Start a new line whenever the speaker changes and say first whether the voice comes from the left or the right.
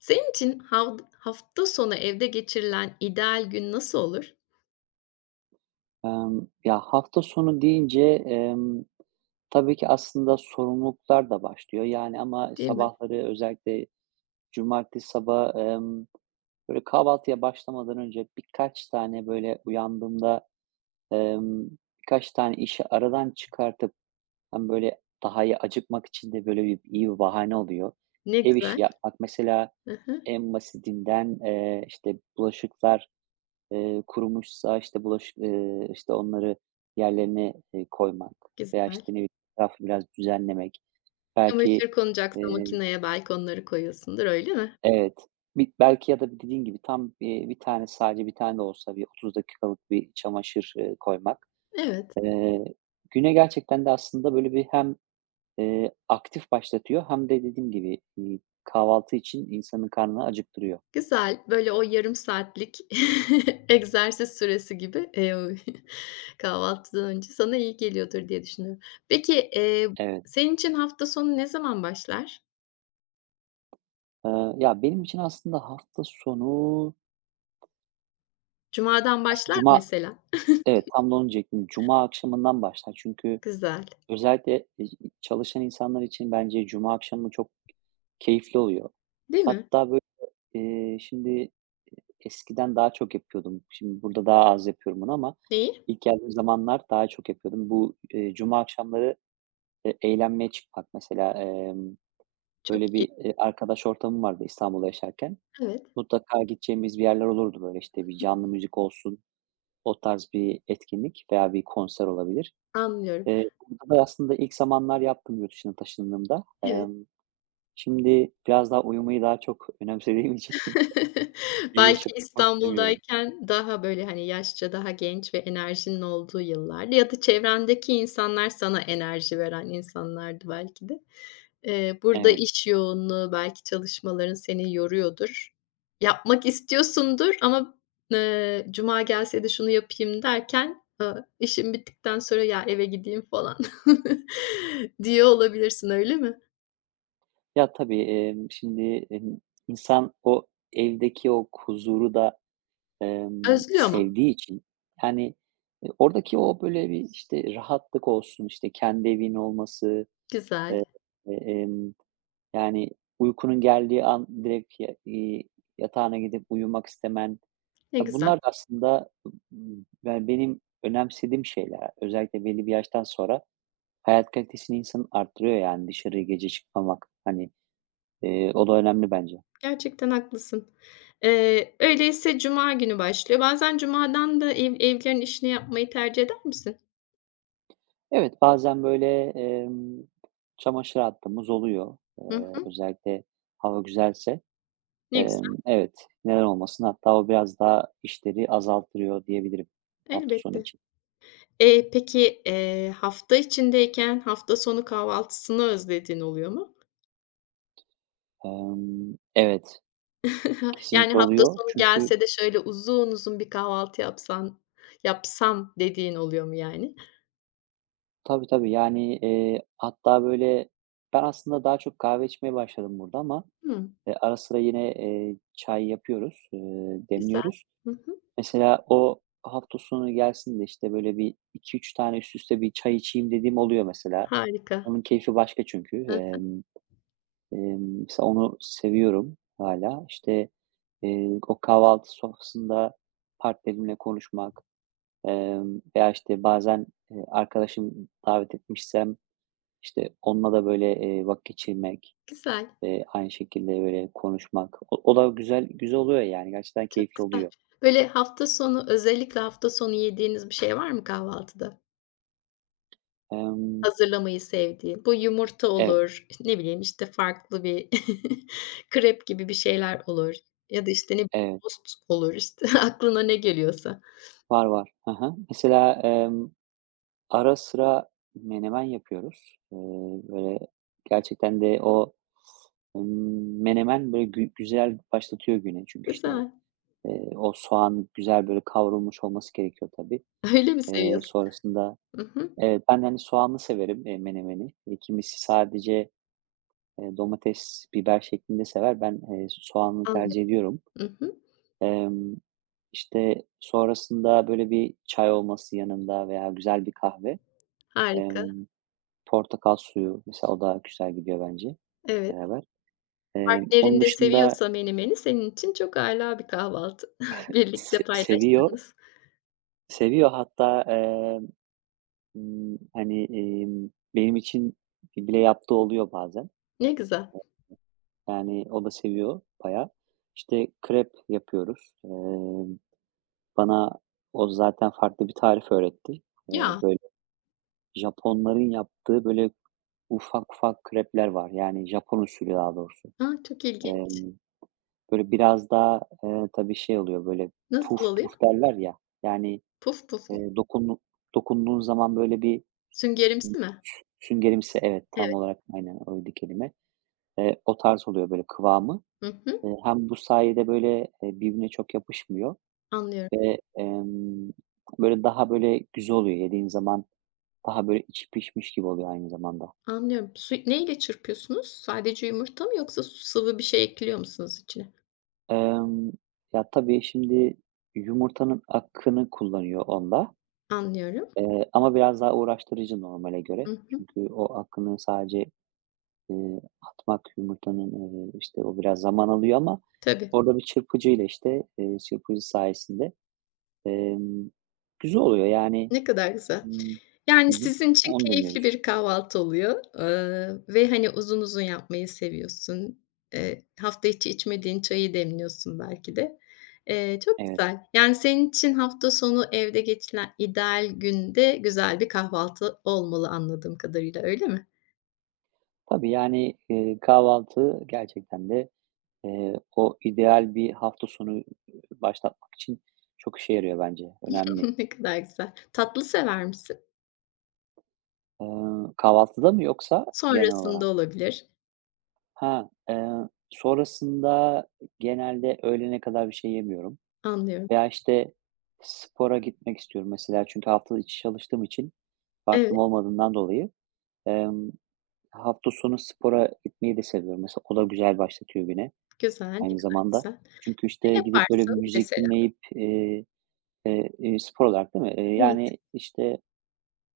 left: Senin için hafta sonu evde geçirilen ideal gün nasıl olur,
right: Ya, hafta sonu deyince, tabii ki aslında sorumluluklar da başlıyor. Yani ama
left: değil mi?
right: sabahları özellikle cumartesi sabahı, böyle, kahvaltıya başlamadan önce birkaç tane, böyle, uyandığımda, emm, birkaç tane işi aradan çıkartıp hem, böyle, daha iyi acıkmak için de, böyle, bir iyi bir bahane oluyor.
left: Ne
right: Ev
left: güzel.
right: işi yapmak mesela
left: Hı,
right: en basitinden, işte, bulaşıklar. Kurumuşsa, işte, bulaş işte, onları yerlerine, koymak veya, işte,
left: güzel.
right: ne bileyim, etrafı biraz düzenlemek. Belki,
left: Çamaşır konacaksa
right: eee
left: makineye belki onları koyuyorsundur, öyle mi?
right: evet. Belki ya da dediğin gibi tam, bir tane, sadece bir tane de olsa bir 30 dakikalık bir çamaşır, koymak.
left: Evet,
right: Eee, Güne gerçekten de aslında böyle bir hem, aktif başlatıyor hem de dediğim gibi, kahvaltı için insanın karnını acıktırıyor.
left: güzel. Böyle o yarım saatlik egzersiz süresi gibi, kahvaltıdan önce sana iyi geliyordur diye düşünüyorum. Peki,
right: Evet.
left: senin için hafta sonu ne zaman başlar?
right: Ya, benim için aslında hafta sonu,
left: Cuma'dan
right: aslında
left: başlar
right: cuma.
left: mesela?
right: Evet, tam da onu diyecektim. Cuma akşamından başlar. Çünkü
left: Güzel,
right: özellikle çalışan insanlar için bence cuma akşamı çok keyifli oluyor.
left: değil mi?
right: Hatta böyle, şimdi eskiden daha çok yapıyordum. Şimdi burada daha az yapıyorum bunu ama
left: Neyi?
right: ilk geldiğim zamanlar daha çok yapıyordum. Bu, cuma akşamları, eğlenmeye çıkmak mesela,
left: Çok
right: böyle
left: iyi.
right: bir, arkadaş ortamım vardı İstanbul'da yaşarken.
left: Evet,
right: Mutlaka gideceğimiz bir yerler olurdu böyle, işte, bir canlı müzik olsun, o tarz bir etkinlik veya bir konser olabilir.
left: anlıyorum.
right: Eee, Burada da aslında ilk zamanlar yaptım yurt dışına taşındığımda.
left: Evet.
right: Şimdi biraz daha uyumayı daha çok önemsediğim için gece
left: Belki
right: çalışmak istemiyorum.
left: İstanbul'dayken daha, böyle, hani, yaşça daha genç ve enerjinin olduğu yıllardı ya da çevrendeki insanlar sana enerji veren insanlardı belki de. Burada
right: Evet.
left: iş yoğunluğu, belki çalışmaların seni yoruyordur. Yapmak istiyorsundur ama, "Cuma gelse de şunu yapayım." derken, işin bittikten sonra, "Ya, eve gideyim." falan diye olabilirsin, öyle mi?
right: Ya, tabii, şimdi, emm, insan o evdeki o huzuru da,
left: Özlüyor ama.
right: sevdiği için, yani, oradaki o, böyle, bir, işte, rahatlık olsun, işte, kendi evin olması, eee,
left: Güzel,
right: e, emm, yani, uykunun geldiği an direkt ya yatağına gidip uyumak istemen,
left: ne
right: ya,
left: güzel.
right: bunlar da aslında, yani, benim önemsediğim şeyler. Özellikle belli bir yaştan sonra hayat kalitesini insanın arttırıyor, yani, dışarıya gece çıkmamak. Hani, o da önemli bence.
left: Gerçekten haklısın. Öyleyse cuma günü başlıyor. Bazen cumadan da evlerin işini yapmayı tercih eder misin?
right: Evet, bazen, böyle, çamaşır attığımız oluyor.
left: Hı hı.
right: Özellikle hava güzelse.
left: Ne güzel.
right: Evet, neden olmasın? Hatta o biraz daha işleri azalttırıyor diyebilirim hafta sonu
left: Elbette.
right: için.
left: Peki, hafta içindeyken hafta sonu kahvaltısını özlediğin oluyor mu?
right: Evet,
left: Yani
right: kesinlikle
left: hafta
right: oluyor.
left: sonu
right: Çünkü.
left: gelse de şöyle uzun uzun bir kahvaltı yapsam dediğin oluyor mu yani?
right: Tabii, tabii. Yani, hatta, böyle, ben aslında daha çok kahve içmeye başladım burada ama,
left: Hımm.
right: ara sıra yine, çay yapıyoruz,
left: Güzel.
right: demliyoruz.
left: Hı hı.
right: Mesela o hafta sonu gelsin de, işte, böyle, bir iki üç tane üst üste bir çay içeyim dediğim oluyor mesela.
left: Harika.
right: Onun keyfi başka çünkü.
left: Hıh.
right: Mesela onu seviyorum hala. İşte, o kahvaltı sofrasında partnerimle konuşmak, veya, işte, bazen, arkadaşım davet etmişsem işte, onunla da, böyle, vakit geçirmek,
left: Güzel.
right: aynı şekilde, böyle, konuşmak. O da güzel güzel oluyor, yani, gerçekten
left: Çok
right: keyifli
left: güzel.
right: oluyor.
left: Böyle hafta sonu, özellikle hafta sonu yediğiniz bir şey var mı kahvaltıda?
right: Emm,
left: Hazırlamayı sevdiğin. Bu yumurta
right: evet,
left: olur, işte, ne bileyim, işte, farklı bir krep gibi bir şeyler olur ya da, işte, ne bileyim,
right: evet.
left: tost olur, işte, aklına ne geliyorsa.
right: Var, var. Hı hı. Mesela, ara sıra menemen yapıyoruz. Böyle, gerçekten de o, menemen, böyle, güzel başlatıyor güne. Çünkü, işte,
left: Güzel.
right: o soğan güzel, böyle, kavrulmuş olması gerekiyor tabii.
left: Öyle mi seviyorsun?
right: Sonrasında.
left: Hı hı.
right: Evet, ben, yani soğanlı severim, menemeni. Kimisi sadece. Domates, biber şeklinde sever. Ben, soğanlı tercih
left: Anlıyorum.
right: ediyorum.
left: Hı hı.
right: Emm, işte, sonrasında, böyle, bir çay olması yanında veya güzel bir kahve.
left: Harika.
right: Emm, Portakal suyu mesela o da güzel gidiyor bence
left: Evet.
right: beraber.
left: Partnerin
right: Onun
left: de
right: dışında
left: seviyorsa menemeni senin için çok âlâ bir kahvaltı. Birlikte
right: seviyor.
left: paylaştığınız.
right: Seviyor hatta, hani, benim için bile yaptığı oluyor bazen.
left: Ne güzel.
right: Yani o da seviyor bayağı. İşte, krep yapıyoruz. Bana o zaten farklı bir tarif öğretti.
left: Ya!
right: Böyle Japonların yaptığı böyle ufak ufak krepler var. Yani Japon usulü daha doğrusu.
left: A, çok ilginç.
right: Emm, Böyle biraz daha, tabii şey oluyor, böyle
left: Nasıl
right: puf
left: oluyor?
right: puf derler ya. Yani,
left: Puf puf mu?
right: eee, dokundu dokunduğun zaman böyle bir
left: Süngerimsi mi?
right: süngerimsi, evet, tam
left: Evet.
right: olarak aynen oydu kelime. O tarz oluyor böyle kıvamı.
left: Hı hı.
right: Hem bu sayede böyle, birbirine çok yapışmıyor
left: Anlıyorum,
right: ve, böyle daha böyle güzel oluyor yediğin zaman. Daha böyle içi pişmiş gibi oluyor aynı zamanda.
left: anlıyorum. Su neyle çırpıyorsunuz? Sadece yumurta mı yoksa sıvı bir şey ekliyor musunuz içine?
right: Emm, Ya, tabii şimdi yumurtanın hakkını kullanıyor onda,
left: Anlıyorum.
right: ama biraz daha uğraştırıcı normale
left: Hı
right: göre.
left: hı.
right: Çünkü o hakkını sadece, atmak yumurtanın, işte, o biraz zaman alıyor ama
left: Tabii.
right: orada bir çırpıcıyla, işte, çırpıcı sayesinde, emm, güzel oluyor yani.
left: Ne kadar güzel.
right: Imm,
left: Yani
right: hı hı,
left: sizin için
right: onu
left: keyifli
right: deniyoruz.
left: bir kahvaltı oluyor, ve, hani, uzun uzun yapmayı seviyorsun. Hafta içi içmediğin çayı demliyorsun belki de. Çok
right: Evet.
left: güzel. Yani senin için hafta sonu evde geçilen ideal günde güzel bir kahvaltı olmalı anladığım kadarıyla, öyle mi?
right: Tabii, yani, kahvaltı gerçekten de. O ideal bir hafta sonu, başlatmak için çok işe yarıyor bence. Önemli.
left: Ne kadar güzel. Tatlı sever misin?
right: Kahvaltıda mı yoksa genel
left: Sonrasında
right: olarak?
left: olabilir.
right: Ha, sonrasında genelde öğlene kadar bir şey yemiyorum
left: Anlıyorum.
right: veya, işte, spora gitmek istiyorum mesela çünkü hafta içi çalıştığım için
left: Evet,
right: vaktim olmadığından dolayı, emm, hafta sonu spora gitmeyi de seviyorum. Mesela o da güzel başlatıyor güne
left: güzel, ne
right: aynı
left: kadar
right: zamanda.
left: güzel.
right: Çünkü,
left: Ne
right: işte, gidip böyle
left: yaparsın
right: müzik
left: mesela?
right: dinleyip, spor olarak değil mi?
left: Evet,
right: Yani, işte,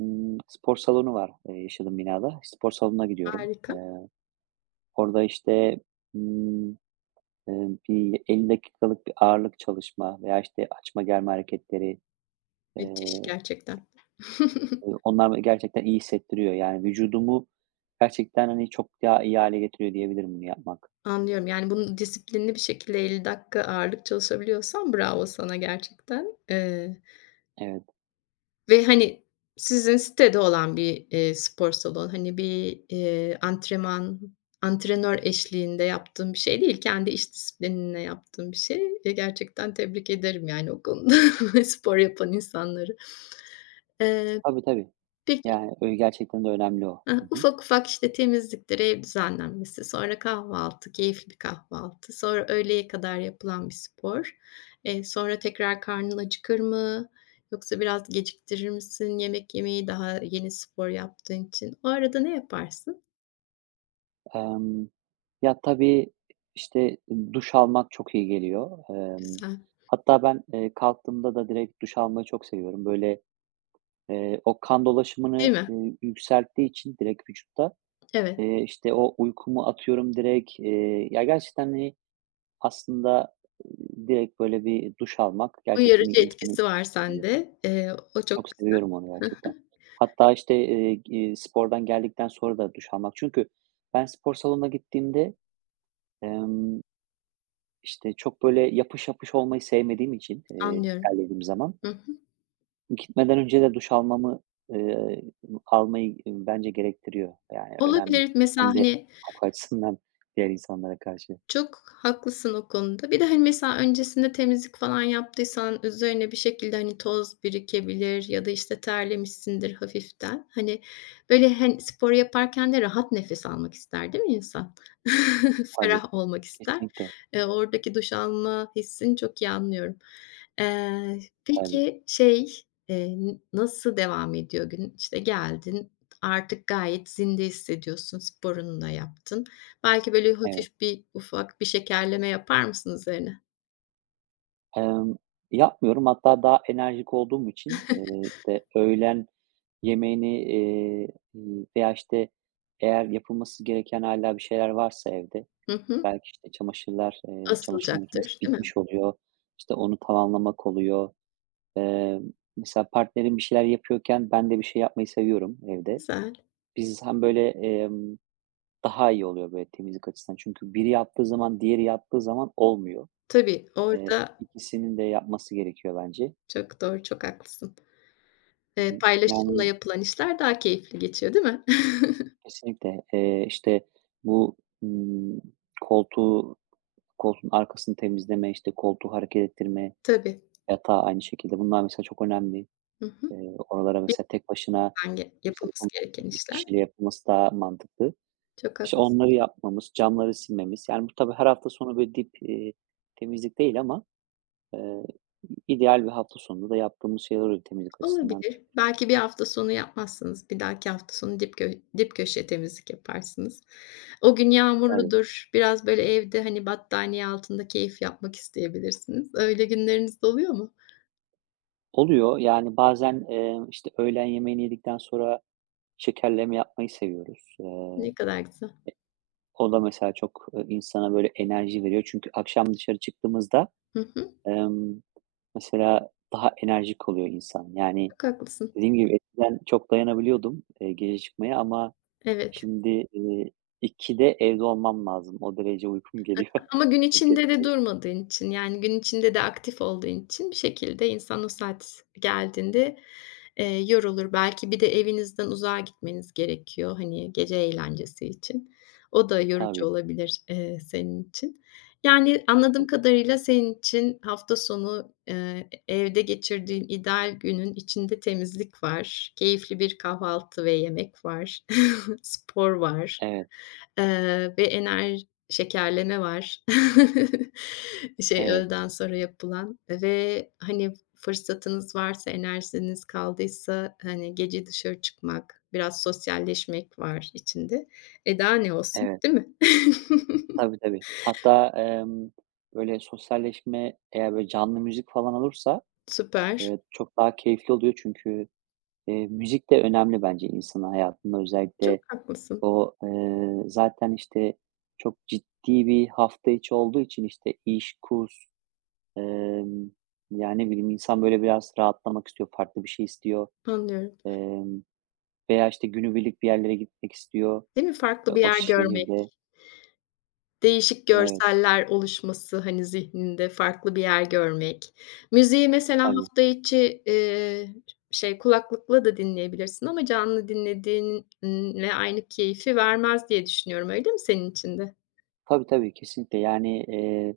right: spor salonu var, yaşadığım binada. Spor salonuna gidiyorum.
left: harika.
right: Orada, işte, ımm, bir 50 dakikalık bir ağırlık çalışma veya, işte, açma germe hareketleri,
left: Müthiş
right: eee,
left: gerçekten.
right: onlar beni gerçekten iyi hissettiriyor. Yani, vücudumu gerçekten, hani, çok daha iyi hâle getiriyor diyebilirim bunu yapmak.
left: Anlıyorum, yani, bunu disiplinli bir şekilde 50 dakika ağırlık çalışabiliyorsan bravo sana gerçekten.
right: Evet.
left: Ve, hani, sizin sitede olan bir, spor salonu, hani, bir, antrenör eşliğinde yaptığım bir şey değil, kendi iş disiplinine yaptığım bir şey. Gerçekten tebrik ederim, yani, o konuda spor yapan insanları. Eee,
right: Tabii, tabii.
left: peki,
right: Yani, öyle gerçekten de önemli o.
left: eh,
right: Hı hı.
left: ufak ufak, işte, temizliktir, ev düzenlenmesi, sonra kahvaltı, keyifli bir kahvaltı, sonra öğleye kadar yapılan bir spor. Sonra tekrar karnın acıkır mı yoksa biraz geciktirir misin yemek yemeyi daha yeni spor yaptığın için? O arada ne yaparsın?
right: Emm, Ya, tabii, işte, duş almak çok iyi geliyor.
left: Güzel,
right: Hatta ben, kalktığımda da direkt duş almayı çok seviyorum. Böyle, o kan dolaşımını,
left: değil mi?
right: yükselttiği için direkt vücutta,
left: Evet,
right: işte, o uykumu atıyorum direkt. Ya, gerçekten, hani, aslında, eee, direkt böyle bir duş almak gerçekten
left: uyarıcı
right: insanı
left: etkisi var
right: iyi.
left: sende. O çok
right: Çok seviyorum onu gerçekten. Hatta, işte, g spordan geldikten sonra da duş almak. Çünkü ben spor salonuna gittiğimde, emm İşte, çok böyle yapış yapış olmayı sevmediğim için,
left: anlıyorum.
right: terlediğim zaman,
left: Hı hı.
right: gitmeden önce de duş almamı, eee, almayı, bence gerektiriyor. Yani önemli.
left: Olabilir. Mesela,
right: Hem de
left: hani.
right: koku açısından diğer insanlara karşı.
left: Çok haklısın o konuda. Bir de, hani, mesela öncesinde temizlik falan yaptıysan üzerine bir şekilde, hani, toz birikebilir ya da, işte, terlemişsindir hafiften. Hani, böyle, hani, spor yaparken de rahat nefes almak ister, değil mi insan?
right: Tabii,
left: Ferah olmak ister.
right: kesinlikle.
left: Oradaki duş alma hissini çok iyi anlıyorum.
right: Tabii,
left: Peki, şey, n nasıl devam ediyor gün? İşte, geldin, artık gayet zinde hissediyorsun, sporunu da yaptın. Belki böyle
right: evet.
left: hafif bir, ufak bir şekerleme yapar mısın üzerine?
right: Emm, Yapmıyorum. Hatta daha enerjik olduğum için, işte, öğlen yemeğini, veya, işte, eğer yapılması gereken hala bir şeyler varsa evde,
left: Hı hı.
right: belki, işte, çamaşırlar, çamaşır makinesi
left: Asılacaktır, değil mi?
right: bitmiş oluyor. İşte, onu tamamlamak oluyor. Eee, Mesela partnerim bir şeyler yapıyorken ben de bir şey yapmayı seviyorum evde.
left: Güzel.
right: Biz hem böyle, daha iyi oluyor böyle temizlik açısından. Çünkü biri yaptığı zaman diğeri yaptığı zaman olmuyor.
left: Tabii,
right: Eee,
left: orada
right: ikisinin de yapması gerekiyor bence.
left: çok doğru, çok haklısın.
right: Hı hı.
left: Paylaşımla
right: Yani
left: yapılan işler daha keyifli geçiyor, değil mi?
right: kesinlikle, işte, bu, ımm, koltuğu koltuğun arkasını temizleme, işte, koltuğu hareket ettirme,
left: Tabii.
right: yatağı aynı şekilde. Bunlar mesela çok önemli.
left: Hı hı.
right: Oralara mesela tek başına
left: Birlikten ge
right: kimse
left: Yapılması
right: yapamaz.
left: gereken
right: 2
left: işler.
right: kişiyle yapılması daha mantıklı.
left: Çok
right: İşte,
left: haklısın.
right: onları yapmamız, camları silmemiz, yani, bu tabii her hafta sonu böyle dip, temizlik değil ama, eee, ideal bir hafta sonunda da yaptığımız şeyler oluyor temizlik açısından.
left: Olabilir. Belki bir hafta sonu yapmazsınız. Bir dahaki hafta sonu dip köşe temizlik yaparsınız. O gün
right: Tabii.
left: yağmurludur. Biraz böyle evde, hani, battaniye altında keyif yapmak isteyebilirsiniz. Öyle günleriniz de oluyor mu?
right: Oluyor, yani, bazen, işte, öğlen yemeğini yedikten sonra şekerleme yapmayı seviyoruz.
left: Ne kadar güzel.
right: O da mesela çok, insana böyle enerji veriyor. Çünkü akşam dışarı çıktığımızda,
left: Hı hı.
right: emm, mesela daha enerjik oluyor insan. Yani,
left: Çok haklısın.
right: dediğim gibi eskiden çok dayanabiliyordum, gece çıkmaya ama
left: Evet.
right: şimdi, 2'de evde olmam lazım. O derece uykum geliyor.
left: Ama gün
right: Çok geç.
left: içinde de durmadığın için, yani, gün içinde de aktif olduğun için bir şekilde insan o saat geldiğinde, yorulur. Belki bir de evinizden uzağa gitmeniz gerekiyor, hani, gece eğlencesi için. O da yorucu
right: Tabii,
left: olabilir, senin için. Yani, anladığım
right: tabii.
left: kadarıyla senin için hafta sonu, evde geçirdiğin ideal günün içinde temizlik var, keyifli bir kahvaltı ve yemek var, spor var,
right: Evet,
left: ve enerji. Şekerleme var. Şey,
right: evet,
left: öğleden sonra yapılan ve, hani, fırsatınız varsa, enerjiniz kaldıysa, hani, gece dışarı çıkmak, biraz sosyalleşmek var içinde. Daha ne olsun,
right: evet.
left: değil mi?
right: Tabii, tabii. Hatta, böyle sosyalleşme eğer böyle canlı müzik falan olursa,
left: Süper.
right: çok daha keyifli oluyor çünkü, müzik de önemli bence insanın hayatında.
left: Çok
right: Özellikle
left: haklısın.
right: o, zaten, işte, çok ciddi bir hafta içi olduğu için, işte, iş, kurs. Emm, Ya, ne bileyim, insan böyle biraz rahatlamak istiyor, farklı bir şey istiyor,
left: Anlıyorum.
right: emm, veya, işte, günübirlik bir yerlere gitmek istiyor,
left: Değil mi? Farklı bir
right: o
left: yer görmek.
right: şehirde.
left: Değişik
right: Evet,
left: görseller oluşması, hani, zihninde farklı bir yer görmek. Müziği mesela
right: tabii.
left: hafta içi, kulaklıkla da dinleyebilirsin ama canlı dinlediğinle aynı keyfi vermez diye düşünüyorum. Öyle mi senin için de?
right: Tabii, tabii, kesinlikle. Yani,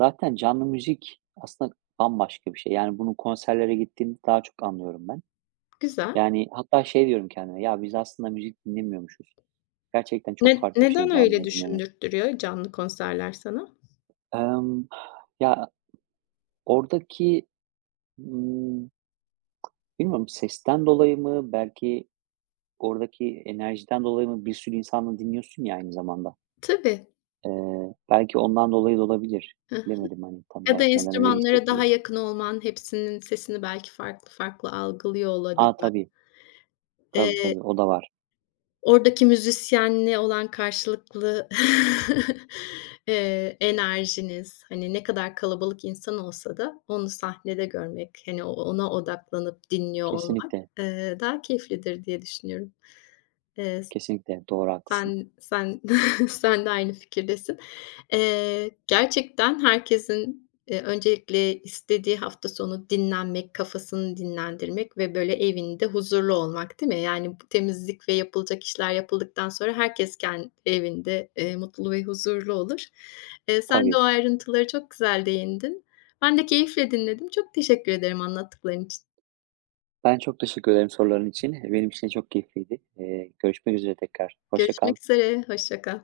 right: zaten canlı müzik aslında bambaşka bir şey. Yani, bunu konserlere gittiğimde daha çok anlıyorum ben.
left: Güzel.
right: Yani, hatta şey diyorum kendime, "Ya, biz aslında müzik dinlemiyormuşuz." Gerçekten çok
left: Ne
right: farklı bir şey
left: neden öyle
right: canlı dinlemek.
left: düşündürttürüyor canlı konserler sana?
right: Emm, Ya, oradaki, ımm, bilmiyorum sesten dolayı mı, belki. Oradaki enerjiden dolayı mı bir sürü insanla dinliyorsun ya aynı zamanda.
left: Tabii.
right: Belki ondan dolayı da olabilir.
left: Hı hı.
right: Bilemedim, hani, tam
left: Ya da
right: olarak neden öyle
left: enstrümanlara daha
right: hissettiriyor.
left: yakın olman, hepsinin sesini belki farklı farklı algılıyor
right: A,
left: olabilmen.
right: tabii. Tabii,
left: Eee
right: tabii, o da var.
left: Oradaki müzisyenle olan karşılıklı, enerjiniz, hani, ne kadar kalabalık insan olsa da onu sahnede görmek, hani, o ona odaklanıp dinliyor olmak,
right: Kesinlikle,
left: daha keyiflidir diye düşünüyorum. Eee
right: kesinlikle. Doğru, haklısın.
left: sen sen Sen de aynı fikirdesin. Gerçekten herkesin, öncelikle istediği hafta sonu dinlenmek, kafasını dinlendirmek ve böyle evinde huzurlu olmak, değil mi? Yani, bu temizlik ve yapılacak işler yapıldıktan sonra herkes evinde, mutlu ve huzurlu olur. Sen de o
right: Tabii.
left: ayrıntıları çok güzel değindin. Ben de keyifle dinledim. Çok teşekkür ederim anlattıkların için.
right: Ben çok teşekkür ederim soruların için. Benim için de çok keyifliydi. Görüşmek üzere tekrar. Hoşça kal.
left: Görüşmek üzere, hoşça kal.